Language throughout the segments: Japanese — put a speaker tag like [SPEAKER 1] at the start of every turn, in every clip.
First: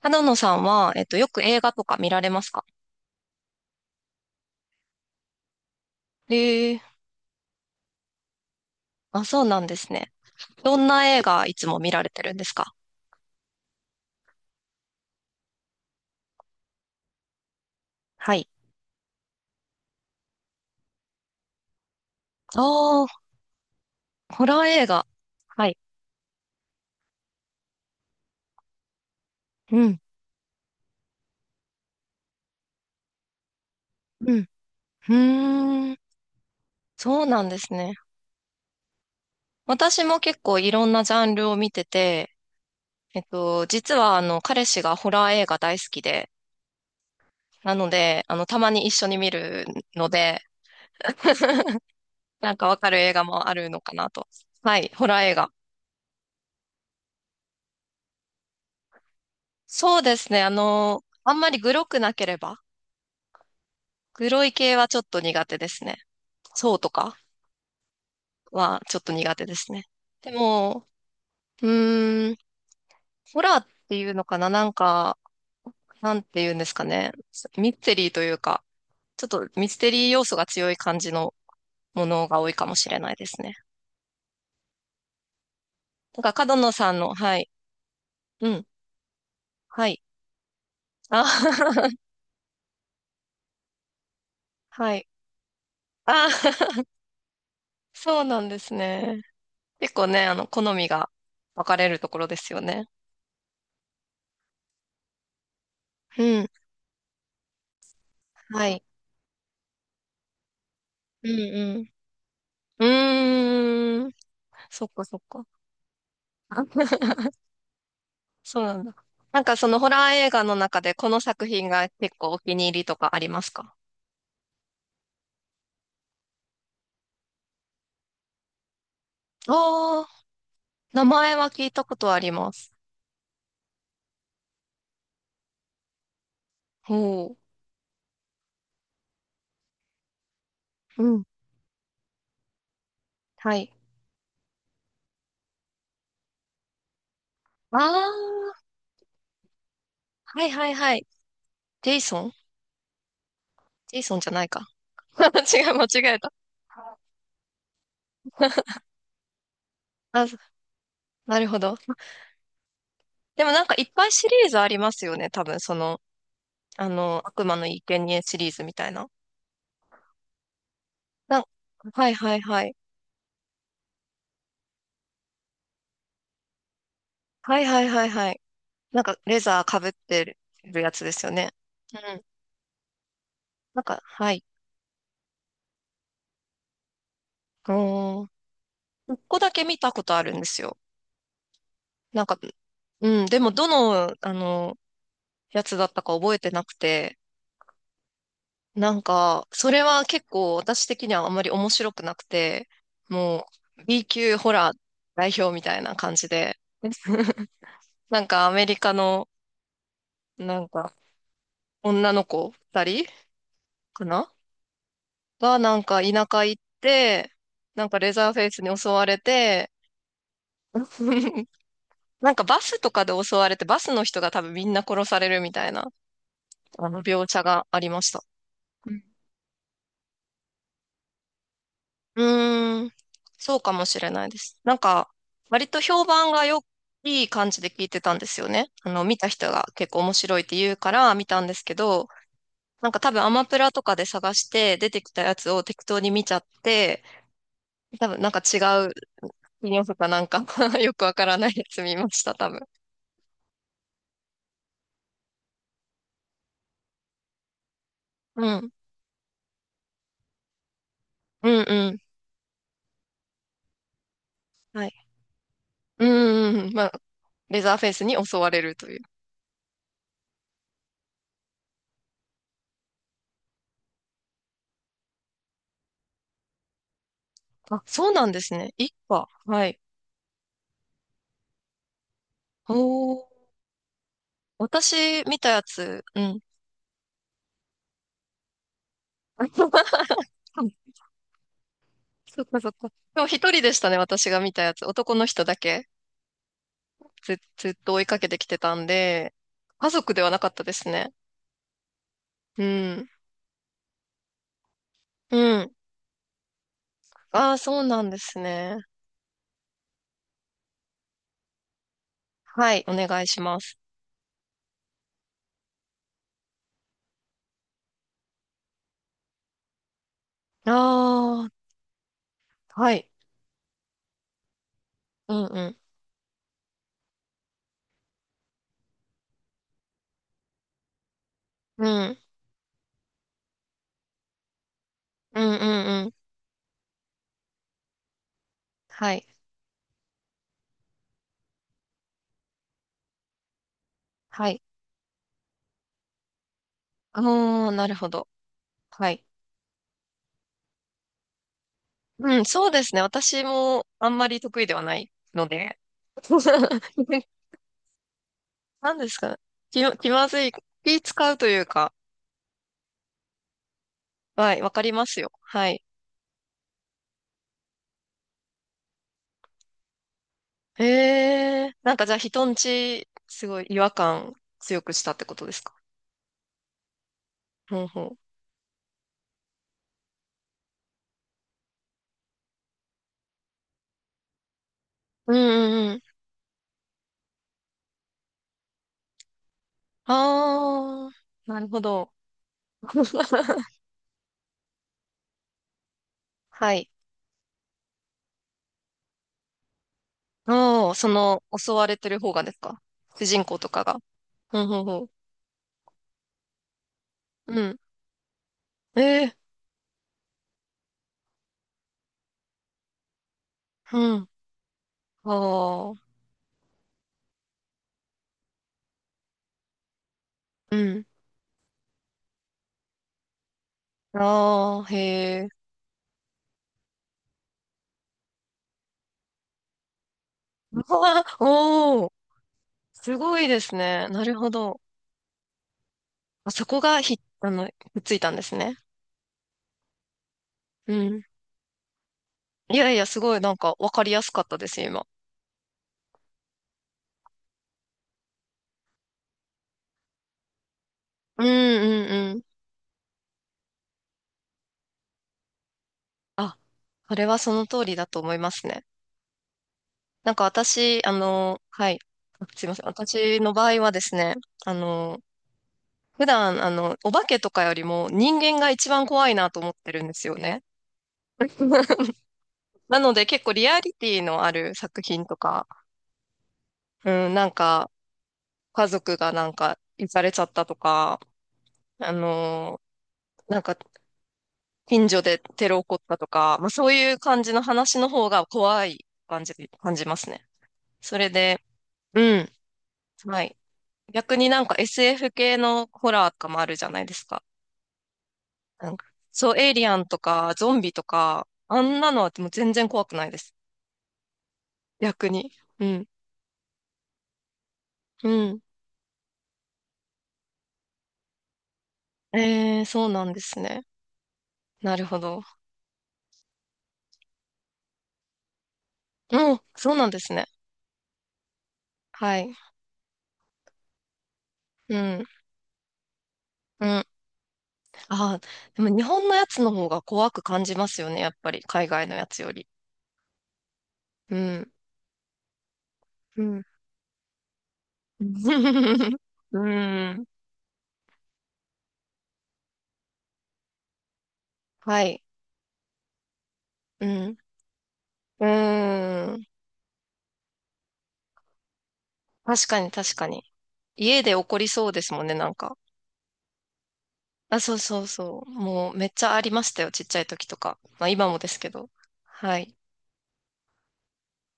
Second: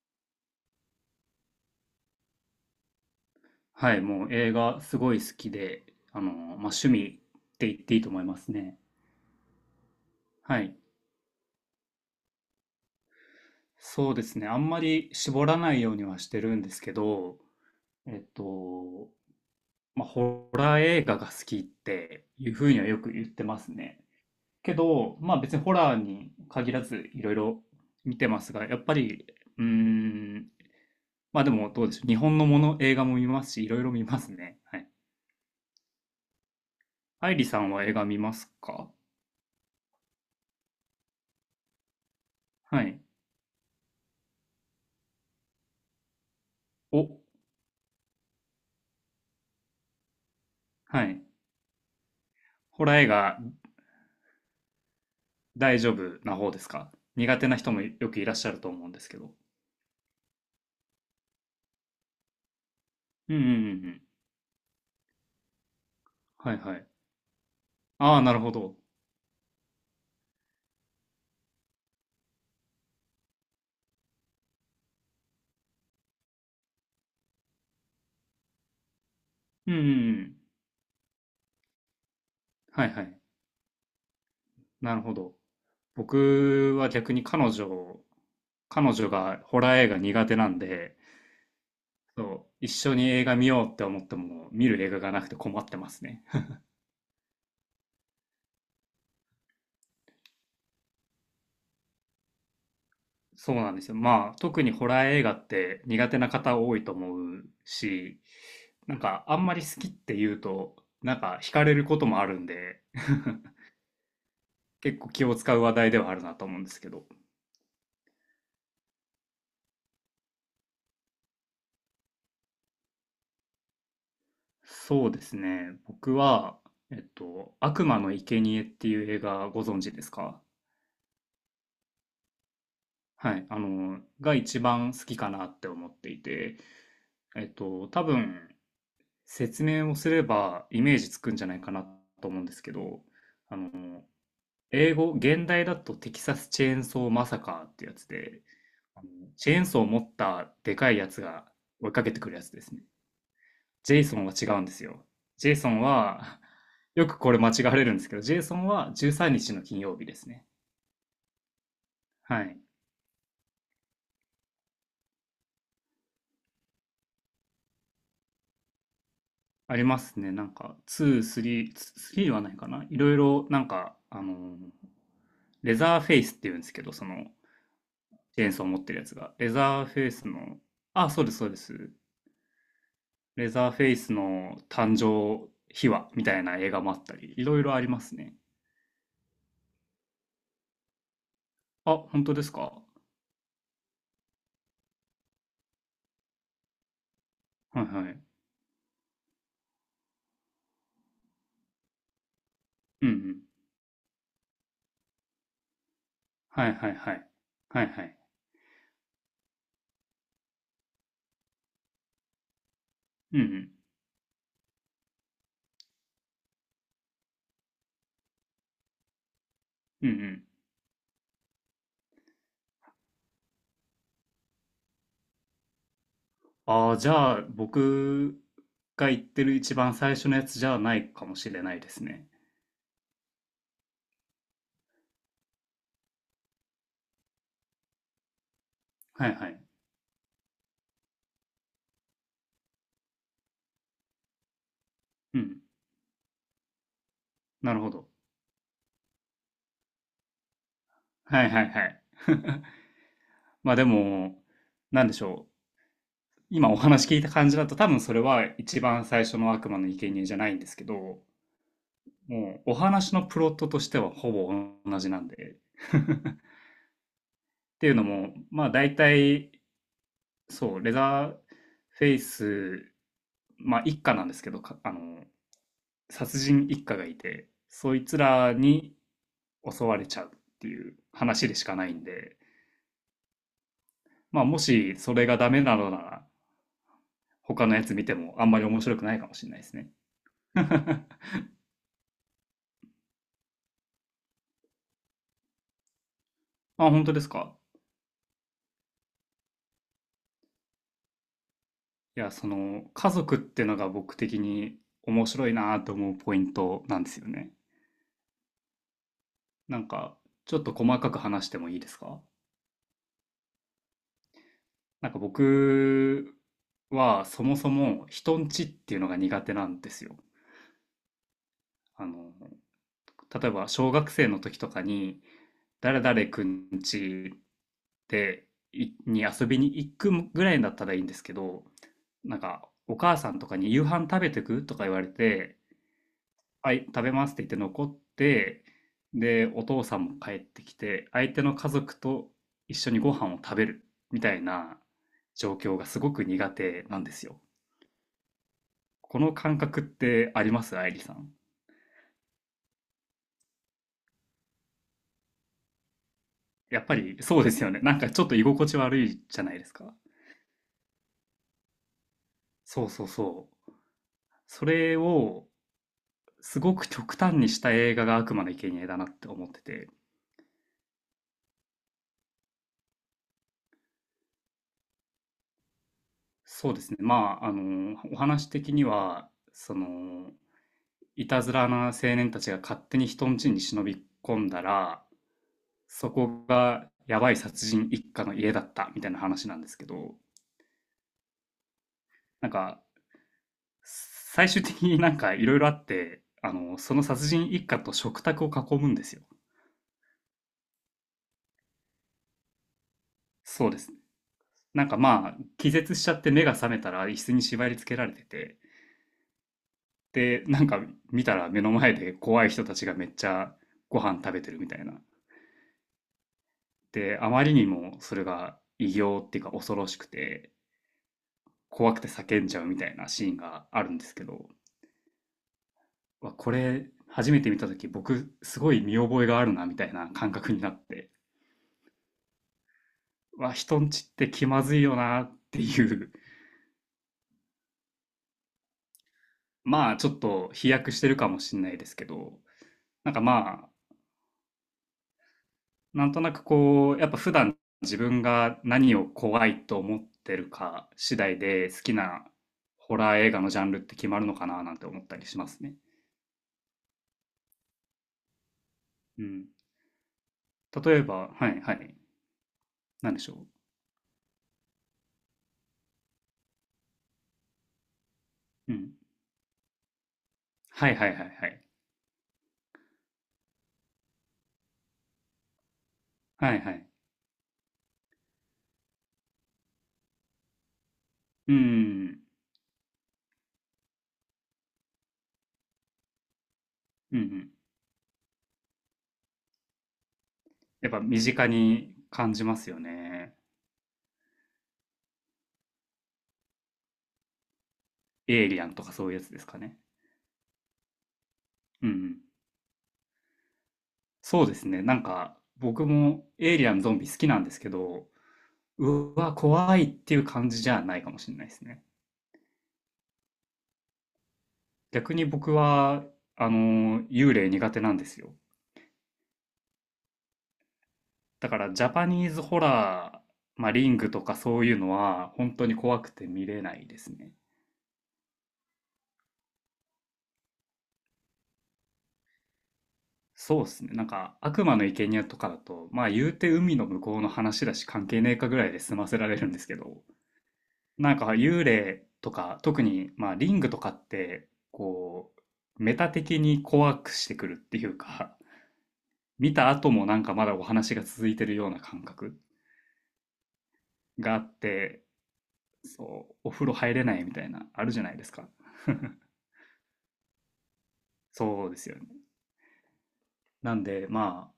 [SPEAKER 1] 花野さんは、よく映画とか見られますか？
[SPEAKER 2] はい、もう映画すごい好きで、
[SPEAKER 1] え
[SPEAKER 2] 趣
[SPEAKER 1] え。
[SPEAKER 2] 味って言っていいと思いますね。
[SPEAKER 1] あ、そうなんですね。
[SPEAKER 2] はい。
[SPEAKER 1] どんな映画いつも見られてるんですか？
[SPEAKER 2] そうですね。あんまり絞らないようにはしてるんですけど、えっ
[SPEAKER 1] はい。
[SPEAKER 2] と、まあ、ホラー映画が好きっていう
[SPEAKER 1] あ
[SPEAKER 2] ふうにはよく言ってますね。
[SPEAKER 1] あ、ホラー
[SPEAKER 2] け
[SPEAKER 1] 映画。
[SPEAKER 2] ど、まあ別に
[SPEAKER 1] は
[SPEAKER 2] ホ
[SPEAKER 1] い。
[SPEAKER 2] ラーに限らずいろいろ見てますが、やっぱり、うー
[SPEAKER 1] うん。
[SPEAKER 2] ん、まあでもどうでしょう。日本のもの、映画も見ますし、いろいろ見ます
[SPEAKER 1] うん。う
[SPEAKER 2] ね。はい。
[SPEAKER 1] ーん。そう
[SPEAKER 2] 愛
[SPEAKER 1] な
[SPEAKER 2] 理
[SPEAKER 1] んで
[SPEAKER 2] さん
[SPEAKER 1] す
[SPEAKER 2] は映
[SPEAKER 1] ね。
[SPEAKER 2] 画見ますか？
[SPEAKER 1] 私も結構いろんなジャンルを見てて、
[SPEAKER 2] はい。
[SPEAKER 1] 実は、彼氏がホラー映画大好きで、
[SPEAKER 2] お、
[SPEAKER 1] なので、たまに一緒に見るので、
[SPEAKER 2] はい。
[SPEAKER 1] なんかわ
[SPEAKER 2] ホ
[SPEAKER 1] か
[SPEAKER 2] ラー
[SPEAKER 1] る
[SPEAKER 2] 映
[SPEAKER 1] 映画
[SPEAKER 2] 画
[SPEAKER 1] もあるのかなと。はい、ホラー映画。
[SPEAKER 2] 大丈夫な方ですか？苦手な人もよくいらっしゃると思うんですけど。
[SPEAKER 1] そうですね。あんまりグロくなければ、
[SPEAKER 2] うんうんうんうん。
[SPEAKER 1] 黒い系はちょっと苦手ですね。
[SPEAKER 2] はい
[SPEAKER 1] そ
[SPEAKER 2] は
[SPEAKER 1] う
[SPEAKER 2] い。
[SPEAKER 1] とか
[SPEAKER 2] ああ、なるほど。
[SPEAKER 1] はちょっと苦手ですね。でも、うーん、ホラーっていうのかな、なんか、なんていうんですかね。ミステリーというか、ちょっとミ
[SPEAKER 2] うん
[SPEAKER 1] ス
[SPEAKER 2] うん
[SPEAKER 1] テリー
[SPEAKER 2] う
[SPEAKER 1] 要素
[SPEAKER 2] ん。
[SPEAKER 1] が強い感じのものが多いかも
[SPEAKER 2] は
[SPEAKER 1] し
[SPEAKER 2] い
[SPEAKER 1] れ
[SPEAKER 2] は
[SPEAKER 1] ない
[SPEAKER 2] い。
[SPEAKER 1] ですね。
[SPEAKER 2] なるほど。
[SPEAKER 1] なんか、角野
[SPEAKER 2] 僕は
[SPEAKER 1] さん
[SPEAKER 2] 逆
[SPEAKER 1] の、
[SPEAKER 2] に
[SPEAKER 1] はい。
[SPEAKER 2] 彼女、
[SPEAKER 1] うん。
[SPEAKER 2] 彼女がホラー
[SPEAKER 1] は
[SPEAKER 2] 映画
[SPEAKER 1] い。
[SPEAKER 2] 苦手なんで、
[SPEAKER 1] あ、
[SPEAKER 2] そう、一緒に映画見ようって思っても見る映
[SPEAKER 1] は
[SPEAKER 2] 画
[SPEAKER 1] い。
[SPEAKER 2] がなくて困ってますね。
[SPEAKER 1] あ、そうなんですね。結構ね、好みが分かれるところですよね。
[SPEAKER 2] そうなんですよ。まあ、特にホラー映画って苦手な
[SPEAKER 1] うん。
[SPEAKER 2] 方多いと思うし、
[SPEAKER 1] はい。
[SPEAKER 2] なんかあんまり好きって言うと、なん
[SPEAKER 1] う
[SPEAKER 2] か惹かれる
[SPEAKER 1] ん
[SPEAKER 2] こともあるんで、
[SPEAKER 1] うん。うーん。そっ
[SPEAKER 2] 結
[SPEAKER 1] か
[SPEAKER 2] 構
[SPEAKER 1] そっ
[SPEAKER 2] 気を
[SPEAKER 1] か。
[SPEAKER 2] 使う話題ではあるなと思うんですけど。
[SPEAKER 1] そうなんだ。なんかそのホラー映画の中でこの作品が結構お気に入りとかありますか？
[SPEAKER 2] そうですね。僕は、悪魔の生贄っていう映画ご存知
[SPEAKER 1] あ
[SPEAKER 2] で
[SPEAKER 1] あ
[SPEAKER 2] すか？
[SPEAKER 1] ー、名前は聞いたことあります。
[SPEAKER 2] はい。が一番好きかなって思っていて、
[SPEAKER 1] ほ
[SPEAKER 2] 多分、説明をすればイメー
[SPEAKER 1] う。う
[SPEAKER 2] ジつ
[SPEAKER 1] ん。
[SPEAKER 2] くんじゃないかなと思うんですけど、
[SPEAKER 1] はい。
[SPEAKER 2] 英語、現代だとテキサスチェーンソーマサカーっ
[SPEAKER 1] あ
[SPEAKER 2] てやつで、
[SPEAKER 1] あ、
[SPEAKER 2] あのチェーンソーを持っ
[SPEAKER 1] はい
[SPEAKER 2] た
[SPEAKER 1] はい
[SPEAKER 2] でか
[SPEAKER 1] は
[SPEAKER 2] い
[SPEAKER 1] い。
[SPEAKER 2] やつが追
[SPEAKER 1] ジ
[SPEAKER 2] い
[SPEAKER 1] ェイ
[SPEAKER 2] かけ
[SPEAKER 1] ソ
[SPEAKER 2] てく
[SPEAKER 1] ン。
[SPEAKER 2] るやつですね。
[SPEAKER 1] ジェイソン
[SPEAKER 2] JSON
[SPEAKER 1] じゃ
[SPEAKER 2] は
[SPEAKER 1] ない
[SPEAKER 2] 違うん
[SPEAKER 1] か。
[SPEAKER 2] ですよ。
[SPEAKER 1] 違う、
[SPEAKER 2] JSON
[SPEAKER 1] 間違えた。
[SPEAKER 2] は、よくこれ間違われるんですけど、JSON は13日の金曜日で
[SPEAKER 1] あ、
[SPEAKER 2] すね。
[SPEAKER 1] なるほど。
[SPEAKER 2] はい。
[SPEAKER 1] でもなんかいっぱいシリーズありますよね。多分その、悪魔の生贄シリーズみたいな。
[SPEAKER 2] ありますね。なんか、2、3、
[SPEAKER 1] なん、はい
[SPEAKER 2] 3
[SPEAKER 1] はい
[SPEAKER 2] はない
[SPEAKER 1] は
[SPEAKER 2] か
[SPEAKER 1] い。
[SPEAKER 2] ないろいろ、なんか、レザーフェイスって言うんですけど、その、
[SPEAKER 1] はいはいはいはい。
[SPEAKER 2] チェーンソーを持って
[SPEAKER 1] な
[SPEAKER 2] る
[SPEAKER 1] ん
[SPEAKER 2] やつ
[SPEAKER 1] か
[SPEAKER 2] が。
[SPEAKER 1] レ
[SPEAKER 2] レ
[SPEAKER 1] ザーか
[SPEAKER 2] ザー
[SPEAKER 1] ぶっ
[SPEAKER 2] フェイス
[SPEAKER 1] て
[SPEAKER 2] の、
[SPEAKER 1] るやつ
[SPEAKER 2] あ、
[SPEAKER 1] で
[SPEAKER 2] そう
[SPEAKER 1] すよ
[SPEAKER 2] です、そう
[SPEAKER 1] ね。
[SPEAKER 2] です。
[SPEAKER 1] うん。
[SPEAKER 2] レザーフ
[SPEAKER 1] なん
[SPEAKER 2] ェイ
[SPEAKER 1] か、
[SPEAKER 2] ス
[SPEAKER 1] はい。
[SPEAKER 2] の誕生秘話みたいな映画もあったり、いろい
[SPEAKER 1] う
[SPEAKER 2] ろあります
[SPEAKER 1] ーん。
[SPEAKER 2] ね。
[SPEAKER 1] 一個だけ見たことあるんですよ。
[SPEAKER 2] あ、
[SPEAKER 1] な
[SPEAKER 2] 本
[SPEAKER 1] ん
[SPEAKER 2] 当
[SPEAKER 1] か、
[SPEAKER 2] ですか？
[SPEAKER 1] うん。でも、どの、やつだったか覚えてなくて、
[SPEAKER 2] はいはい。
[SPEAKER 1] なんか、それは結構私的にはあんまり面白くなくて、
[SPEAKER 2] うんうん。
[SPEAKER 1] もう、B 級ホラー代表みたいな感じで、
[SPEAKER 2] はいはいはい。はいはい。
[SPEAKER 1] なんかアメリカの、なんか、女の子二人
[SPEAKER 2] うんうん。
[SPEAKER 1] かなが、なんか田舎行って、なんかレザーフェイスに襲われて、
[SPEAKER 2] うんうん。
[SPEAKER 1] なんかバスとかで襲われて、バスの人が多分みんな殺されるみたいな、
[SPEAKER 2] ああ、じ
[SPEAKER 1] 描
[SPEAKER 2] ゃ
[SPEAKER 1] 写
[SPEAKER 2] あ、
[SPEAKER 1] がありました。
[SPEAKER 2] 僕
[SPEAKER 1] うん。
[SPEAKER 2] が言ってる一番最初のやつじゃないかもしれないです
[SPEAKER 1] う
[SPEAKER 2] ね。
[SPEAKER 1] ーん、そうかもしれないです。なんか、割と評判がよ、いい感じで聞いてたんですよね。見
[SPEAKER 2] は
[SPEAKER 1] た
[SPEAKER 2] いは
[SPEAKER 1] 人
[SPEAKER 2] い。
[SPEAKER 1] が結構面白いって言うから見たんですけど、なんか多分アマプラとかで探して出てきたや
[SPEAKER 2] う
[SPEAKER 1] つ
[SPEAKER 2] ん。
[SPEAKER 1] を適当に見ちゃって、
[SPEAKER 2] なるほ
[SPEAKER 1] 多
[SPEAKER 2] ど。
[SPEAKER 1] 分なんか違う、金曜日かなんか よくわから
[SPEAKER 2] は
[SPEAKER 1] な
[SPEAKER 2] い
[SPEAKER 1] い
[SPEAKER 2] は
[SPEAKER 1] や
[SPEAKER 2] いは
[SPEAKER 1] つ見
[SPEAKER 2] い。
[SPEAKER 1] ました、多分。
[SPEAKER 2] まあでも、なんでしょう。今お話聞いた感じだと多分それは
[SPEAKER 1] うん。
[SPEAKER 2] 一番最初の悪魔の生贄じゃないんですけど、
[SPEAKER 1] うんうん。
[SPEAKER 2] もうお話のプロットとしてはほぼ
[SPEAKER 1] は
[SPEAKER 2] 同
[SPEAKER 1] い。
[SPEAKER 2] じなんで。
[SPEAKER 1] うん うんうん。まあ、レザー
[SPEAKER 2] って
[SPEAKER 1] フェ
[SPEAKER 2] い
[SPEAKER 1] イ
[SPEAKER 2] うの
[SPEAKER 1] スに
[SPEAKER 2] も、
[SPEAKER 1] 襲われ
[SPEAKER 2] まあ
[SPEAKER 1] ると
[SPEAKER 2] 大
[SPEAKER 1] いう。
[SPEAKER 2] 体、そう、レザーフェイス、まあ一家なんですけど、か殺人一家がいて、
[SPEAKER 1] あ、
[SPEAKER 2] そい
[SPEAKER 1] そう
[SPEAKER 2] つ
[SPEAKER 1] なんで
[SPEAKER 2] ら
[SPEAKER 1] すね。
[SPEAKER 2] に
[SPEAKER 1] 一話。はい。
[SPEAKER 2] 襲われちゃうっていう話でしかないんで、
[SPEAKER 1] おー。
[SPEAKER 2] まあもしそ
[SPEAKER 1] 私
[SPEAKER 2] れが
[SPEAKER 1] 見た
[SPEAKER 2] ダメ
[SPEAKER 1] や
[SPEAKER 2] なのな
[SPEAKER 1] つ、う
[SPEAKER 2] ら、
[SPEAKER 1] ん。
[SPEAKER 2] 他のやつ見てもあんまり面白くないかもしれないですね。
[SPEAKER 1] そっかそっか。でも一人でしたね、私が見たやつ。男の人だけ
[SPEAKER 2] あ、本当です
[SPEAKER 1] ず、
[SPEAKER 2] か？
[SPEAKER 1] ずっと追いかけてきてたんで、家族ではなかったですね。
[SPEAKER 2] いや、そ
[SPEAKER 1] う
[SPEAKER 2] の、
[SPEAKER 1] ん。
[SPEAKER 2] 家族ってのが僕的に面
[SPEAKER 1] う
[SPEAKER 2] 白い
[SPEAKER 1] ん。
[SPEAKER 2] なと思うポイントなんですよ
[SPEAKER 1] あ
[SPEAKER 2] ね。
[SPEAKER 1] あ、そうなんですね。
[SPEAKER 2] なんか、ちょっと細かく話してもいいですか？
[SPEAKER 1] はい、お願いします。
[SPEAKER 2] なんか僕はそもそも人んちっていうのが苦手なんですよ。
[SPEAKER 1] ああ、
[SPEAKER 2] あの、
[SPEAKER 1] はい。
[SPEAKER 2] 例えば小学生の時とかに
[SPEAKER 1] うんうん。
[SPEAKER 2] 誰々くん家でいに遊びに行くぐらいだったらいいんですけど、
[SPEAKER 1] うん。
[SPEAKER 2] なんかお母さんとかに夕飯食べてくとか言われ
[SPEAKER 1] う
[SPEAKER 2] て、
[SPEAKER 1] んうんうん。
[SPEAKER 2] はい食べますって言って残って、
[SPEAKER 1] はい。
[SPEAKER 2] でお父さんも帰ってきて相手の家族と一緒にご飯を食べるみたい
[SPEAKER 1] はい。
[SPEAKER 2] な状況がすごく苦手なんですよ。
[SPEAKER 1] ああ、なるほど。は
[SPEAKER 2] こ
[SPEAKER 1] い。
[SPEAKER 2] の感覚ってあります、愛理さん？
[SPEAKER 1] うん、そうですね。私もあんまり得意ではないので。
[SPEAKER 2] やっぱり そうですよね。なんかちょっと居心地
[SPEAKER 1] 何
[SPEAKER 2] 悪
[SPEAKER 1] です
[SPEAKER 2] い
[SPEAKER 1] か？
[SPEAKER 2] じゃないです
[SPEAKER 1] 気ま、
[SPEAKER 2] か。
[SPEAKER 1] 気まずい。気使うというか。
[SPEAKER 2] そうそうそう。
[SPEAKER 1] はい、
[SPEAKER 2] そ
[SPEAKER 1] わかり
[SPEAKER 2] れ
[SPEAKER 1] ますよ。
[SPEAKER 2] を
[SPEAKER 1] はい。
[SPEAKER 2] すごく極端にした映画が悪魔の生贄だなって思ってて、
[SPEAKER 1] へえ、なんかじゃあ人んち、すごい違和感強くしたってことですか？
[SPEAKER 2] そうですね。まあ、
[SPEAKER 1] ほうほ
[SPEAKER 2] お話的には、その、いたずらな青年たちが勝手に人ん家に忍び込んだら、
[SPEAKER 1] う。うんうんうん。
[SPEAKER 2] そこがやばい殺人一家の家だったみたいな話なんですけど、
[SPEAKER 1] ああ、なるほど。
[SPEAKER 2] なんか、最終的になんかいろいろあって、
[SPEAKER 1] はい。
[SPEAKER 2] その殺人一家と食卓を囲むんですよ。
[SPEAKER 1] おー、その、襲われてる方がですか？主人公と
[SPEAKER 2] そうで
[SPEAKER 1] か
[SPEAKER 2] す
[SPEAKER 1] が。
[SPEAKER 2] ね。
[SPEAKER 1] うん、ほう
[SPEAKER 2] なんか
[SPEAKER 1] ほ
[SPEAKER 2] まあ、気絶しちゃって目が覚めたら椅子に
[SPEAKER 1] う。う
[SPEAKER 2] 縛り
[SPEAKER 1] ん。
[SPEAKER 2] 付けられてて、
[SPEAKER 1] ええ、
[SPEAKER 2] で、なんか見たら目の前で怖い人たちがめっちゃ
[SPEAKER 1] う
[SPEAKER 2] ご飯
[SPEAKER 1] ん。
[SPEAKER 2] 食べてるみたいな。
[SPEAKER 1] ああ、
[SPEAKER 2] で、あまりにもそれが異形っていうか恐ろしくて、
[SPEAKER 1] うん。
[SPEAKER 2] 怖くて叫んじゃうみたいなシーンがあるんですけど、
[SPEAKER 1] ああ、へえ。
[SPEAKER 2] わこれ初めて見た時僕すごい見覚えがあるなみたいな感覚になっ
[SPEAKER 1] う
[SPEAKER 2] て、
[SPEAKER 1] わおお、すごい
[SPEAKER 2] わ、
[SPEAKER 1] です
[SPEAKER 2] 人ん
[SPEAKER 1] ね。
[SPEAKER 2] ちっ
[SPEAKER 1] な
[SPEAKER 2] て
[SPEAKER 1] る
[SPEAKER 2] 気
[SPEAKER 1] ほ
[SPEAKER 2] まず
[SPEAKER 1] ど。
[SPEAKER 2] いよなっていう、
[SPEAKER 1] あ、そこがひ、ひっついたんですね。
[SPEAKER 2] まあちょっと飛躍
[SPEAKER 1] う
[SPEAKER 2] してる
[SPEAKER 1] ん。
[SPEAKER 2] かもしれないですけど、
[SPEAKER 1] いやいや、
[SPEAKER 2] なん
[SPEAKER 1] す
[SPEAKER 2] か
[SPEAKER 1] ごい、なん
[SPEAKER 2] まあ
[SPEAKER 1] か、わかりやすかったです今。
[SPEAKER 2] なんとなくこう、やっぱ普段自分が何を怖いと思ってるか次第
[SPEAKER 1] うん
[SPEAKER 2] で好き
[SPEAKER 1] う
[SPEAKER 2] な
[SPEAKER 1] んうん。
[SPEAKER 2] ホラー映画のジャンルって決まるのかななんて思ったりしますね。
[SPEAKER 1] あ、それはその通りだと思いますね。
[SPEAKER 2] うん。
[SPEAKER 1] なんか
[SPEAKER 2] 例え
[SPEAKER 1] 私、
[SPEAKER 2] ば、はいは
[SPEAKER 1] は
[SPEAKER 2] い。
[SPEAKER 1] い。あ、すいません。
[SPEAKER 2] なんでし
[SPEAKER 1] 私
[SPEAKER 2] ょ
[SPEAKER 1] の場合はですね、あの、普段、お化けとかよりも人間が
[SPEAKER 2] う。う
[SPEAKER 1] 一番
[SPEAKER 2] ん。
[SPEAKER 1] 怖いなと思ってるんですよね。
[SPEAKER 2] はいはいはいはい。
[SPEAKER 1] なので結構リアリティのある作品とか、
[SPEAKER 2] はいはい。
[SPEAKER 1] うん、なんか、家族がなんか、行かれちゃったとか、
[SPEAKER 2] う
[SPEAKER 1] あ
[SPEAKER 2] ん。
[SPEAKER 1] のーなんか、近所でテロ起こったとか、まあそうい
[SPEAKER 2] う
[SPEAKER 1] う
[SPEAKER 2] んう
[SPEAKER 1] 感
[SPEAKER 2] ん。
[SPEAKER 1] じの話の方が怖い感じ、感じますね。
[SPEAKER 2] やっぱ
[SPEAKER 1] そ
[SPEAKER 2] 身
[SPEAKER 1] れ
[SPEAKER 2] 近
[SPEAKER 1] で、
[SPEAKER 2] に
[SPEAKER 1] う
[SPEAKER 2] 感じ
[SPEAKER 1] ん、
[SPEAKER 2] ますよね。
[SPEAKER 1] はい。逆になんか SF 系のホラーとかもあるじゃないですか。
[SPEAKER 2] エイリアンと
[SPEAKER 1] な
[SPEAKER 2] か
[SPEAKER 1] んか
[SPEAKER 2] そういうやつです
[SPEAKER 1] そう、
[SPEAKER 2] か
[SPEAKER 1] エイ
[SPEAKER 2] ね？
[SPEAKER 1] リアンとか、ゾンビとか、あ
[SPEAKER 2] うんう
[SPEAKER 1] んな
[SPEAKER 2] ん。
[SPEAKER 1] のはもう全然怖くないです。
[SPEAKER 2] そうですね。なん
[SPEAKER 1] 逆
[SPEAKER 2] か
[SPEAKER 1] に。う
[SPEAKER 2] 僕
[SPEAKER 1] ん。
[SPEAKER 2] もエイリアンゾンビ好きなんですけど、
[SPEAKER 1] うん。
[SPEAKER 2] うわ、怖いっていう感じじゃないかもしれないですね。
[SPEAKER 1] えー、そうなんですね。なる
[SPEAKER 2] 逆
[SPEAKER 1] ほ
[SPEAKER 2] に
[SPEAKER 1] ど。
[SPEAKER 2] 僕は、幽霊苦手なんですよ。
[SPEAKER 1] うん、そうなんですね。
[SPEAKER 2] だから、ジャパニー
[SPEAKER 1] は
[SPEAKER 2] ズ
[SPEAKER 1] い。
[SPEAKER 2] ホラー、まあ、リングとかそういうの
[SPEAKER 1] うん。
[SPEAKER 2] は、本当に怖くて見れな
[SPEAKER 1] う
[SPEAKER 2] いで
[SPEAKER 1] ん。
[SPEAKER 2] すね。
[SPEAKER 1] ああ、でも日本のやつの方が怖く感じますよね、やっぱり、海外のやつより。
[SPEAKER 2] そうですね。なん
[SPEAKER 1] う
[SPEAKER 2] か、悪
[SPEAKER 1] ん。
[SPEAKER 2] 魔の生贄とかだと、まあ、言う
[SPEAKER 1] う
[SPEAKER 2] て
[SPEAKER 1] ん。
[SPEAKER 2] 海の向こうの話だし、関係ねえかぐらいで済ませ られるん
[SPEAKER 1] う
[SPEAKER 2] ですけど、
[SPEAKER 1] ん。
[SPEAKER 2] なんか、幽霊とか、特に、まあ、リングとかって、
[SPEAKER 1] はい。
[SPEAKER 2] こう、メタ的に怖
[SPEAKER 1] う
[SPEAKER 2] くして
[SPEAKER 1] ん。
[SPEAKER 2] くるっていうか、
[SPEAKER 1] うーん。
[SPEAKER 2] 見た後もなんかまだお話が続いてるような感覚
[SPEAKER 1] 確かに、確かに。家で
[SPEAKER 2] があ
[SPEAKER 1] 起
[SPEAKER 2] っ
[SPEAKER 1] こりそう
[SPEAKER 2] て、
[SPEAKER 1] ですもんね、なんか。
[SPEAKER 2] そう、お風呂入れないみたい
[SPEAKER 1] あ、
[SPEAKER 2] な、
[SPEAKER 1] そう
[SPEAKER 2] あるじ
[SPEAKER 1] そ
[SPEAKER 2] ゃ
[SPEAKER 1] う
[SPEAKER 2] ないです
[SPEAKER 1] そ
[SPEAKER 2] か。
[SPEAKER 1] う。もうめっ ちゃありましたよ、ちっちゃい時とか。まあ今もです
[SPEAKER 2] そ
[SPEAKER 1] け
[SPEAKER 2] うです
[SPEAKER 1] ど。
[SPEAKER 2] よね。
[SPEAKER 1] はい。
[SPEAKER 2] なんで、まあ、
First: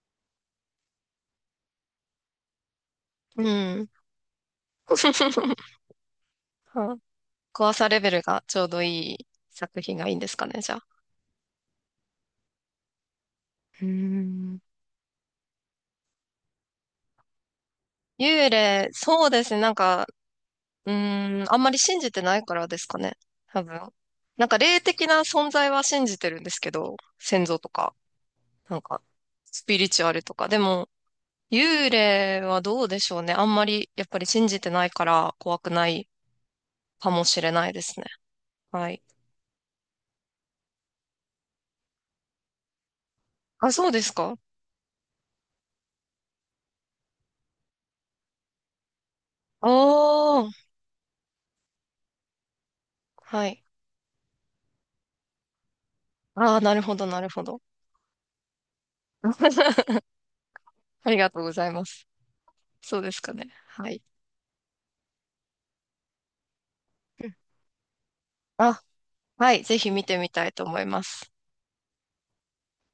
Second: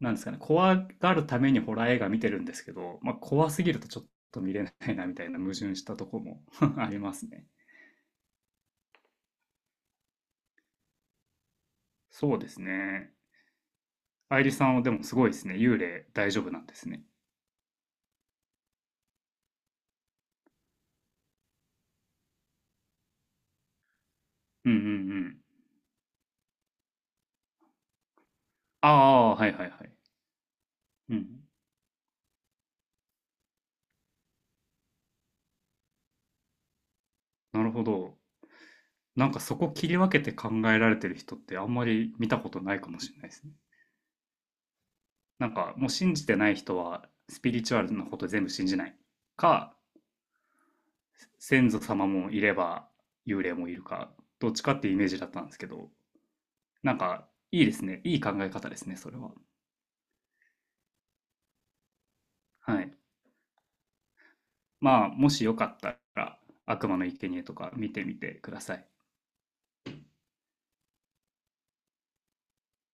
[SPEAKER 2] なんですかね、怖がるためにホラー映画見てるんですけど、まあ、
[SPEAKER 1] う
[SPEAKER 2] 怖すぎると
[SPEAKER 1] ん。
[SPEAKER 2] ちょっと見れないなみたいな矛盾 したとこも あ
[SPEAKER 1] あ、
[SPEAKER 2] りますね。
[SPEAKER 1] 怖さレベルがちょうどいい作品がいいんですかね、じゃあ。
[SPEAKER 2] そうですね。
[SPEAKER 1] うー
[SPEAKER 2] 愛梨
[SPEAKER 1] ん。
[SPEAKER 2] さんはでもすごいですね。幽霊大丈夫なんですね。
[SPEAKER 1] 幽霊、そうですね。なんか、うーん、あんまり信じてないからですかね。多分。なんか
[SPEAKER 2] うんうん
[SPEAKER 1] 霊的
[SPEAKER 2] う
[SPEAKER 1] な
[SPEAKER 2] ん。
[SPEAKER 1] 存在は信じてるんですけど、先祖とか、なん
[SPEAKER 2] あ
[SPEAKER 1] か、
[SPEAKER 2] あ、はい
[SPEAKER 1] ス
[SPEAKER 2] はいは
[SPEAKER 1] ピリ
[SPEAKER 2] い。
[SPEAKER 1] チュアルとか。でも、
[SPEAKER 2] うん。
[SPEAKER 1] 幽霊はどうでしょうね。あんまり、やっぱり信じてないから怖くないかもしれ
[SPEAKER 2] な
[SPEAKER 1] な
[SPEAKER 2] る
[SPEAKER 1] いで
[SPEAKER 2] ほ
[SPEAKER 1] すね。
[SPEAKER 2] ど。
[SPEAKER 1] はい。
[SPEAKER 2] なんかそこ切り分けて考えられてる人ってあんまり見たことないかもしれないですね。
[SPEAKER 1] あ、そうですか？
[SPEAKER 2] なんかもう信じてない人はスピリチュアルなこと全部信じないか、
[SPEAKER 1] おー。
[SPEAKER 2] 先祖様もいれば幽
[SPEAKER 1] は
[SPEAKER 2] 霊
[SPEAKER 1] い。
[SPEAKER 2] もいるか、どっちかっていうイメージだったんですけど、
[SPEAKER 1] ああ、なる
[SPEAKER 2] な
[SPEAKER 1] ほ
[SPEAKER 2] ん
[SPEAKER 1] ど、なる
[SPEAKER 2] か
[SPEAKER 1] ほど。
[SPEAKER 2] いいですね、いい考え方ですねそれは。
[SPEAKER 1] ありがとうございます。
[SPEAKER 2] はい。
[SPEAKER 1] そうですかね。はい。
[SPEAKER 2] まあもしよかったら悪魔の
[SPEAKER 1] う
[SPEAKER 2] 生
[SPEAKER 1] ん、
[SPEAKER 2] 贄とか見てみてくださ
[SPEAKER 1] あ、
[SPEAKER 2] い。
[SPEAKER 1] はい。ぜひ見てみたいと思います。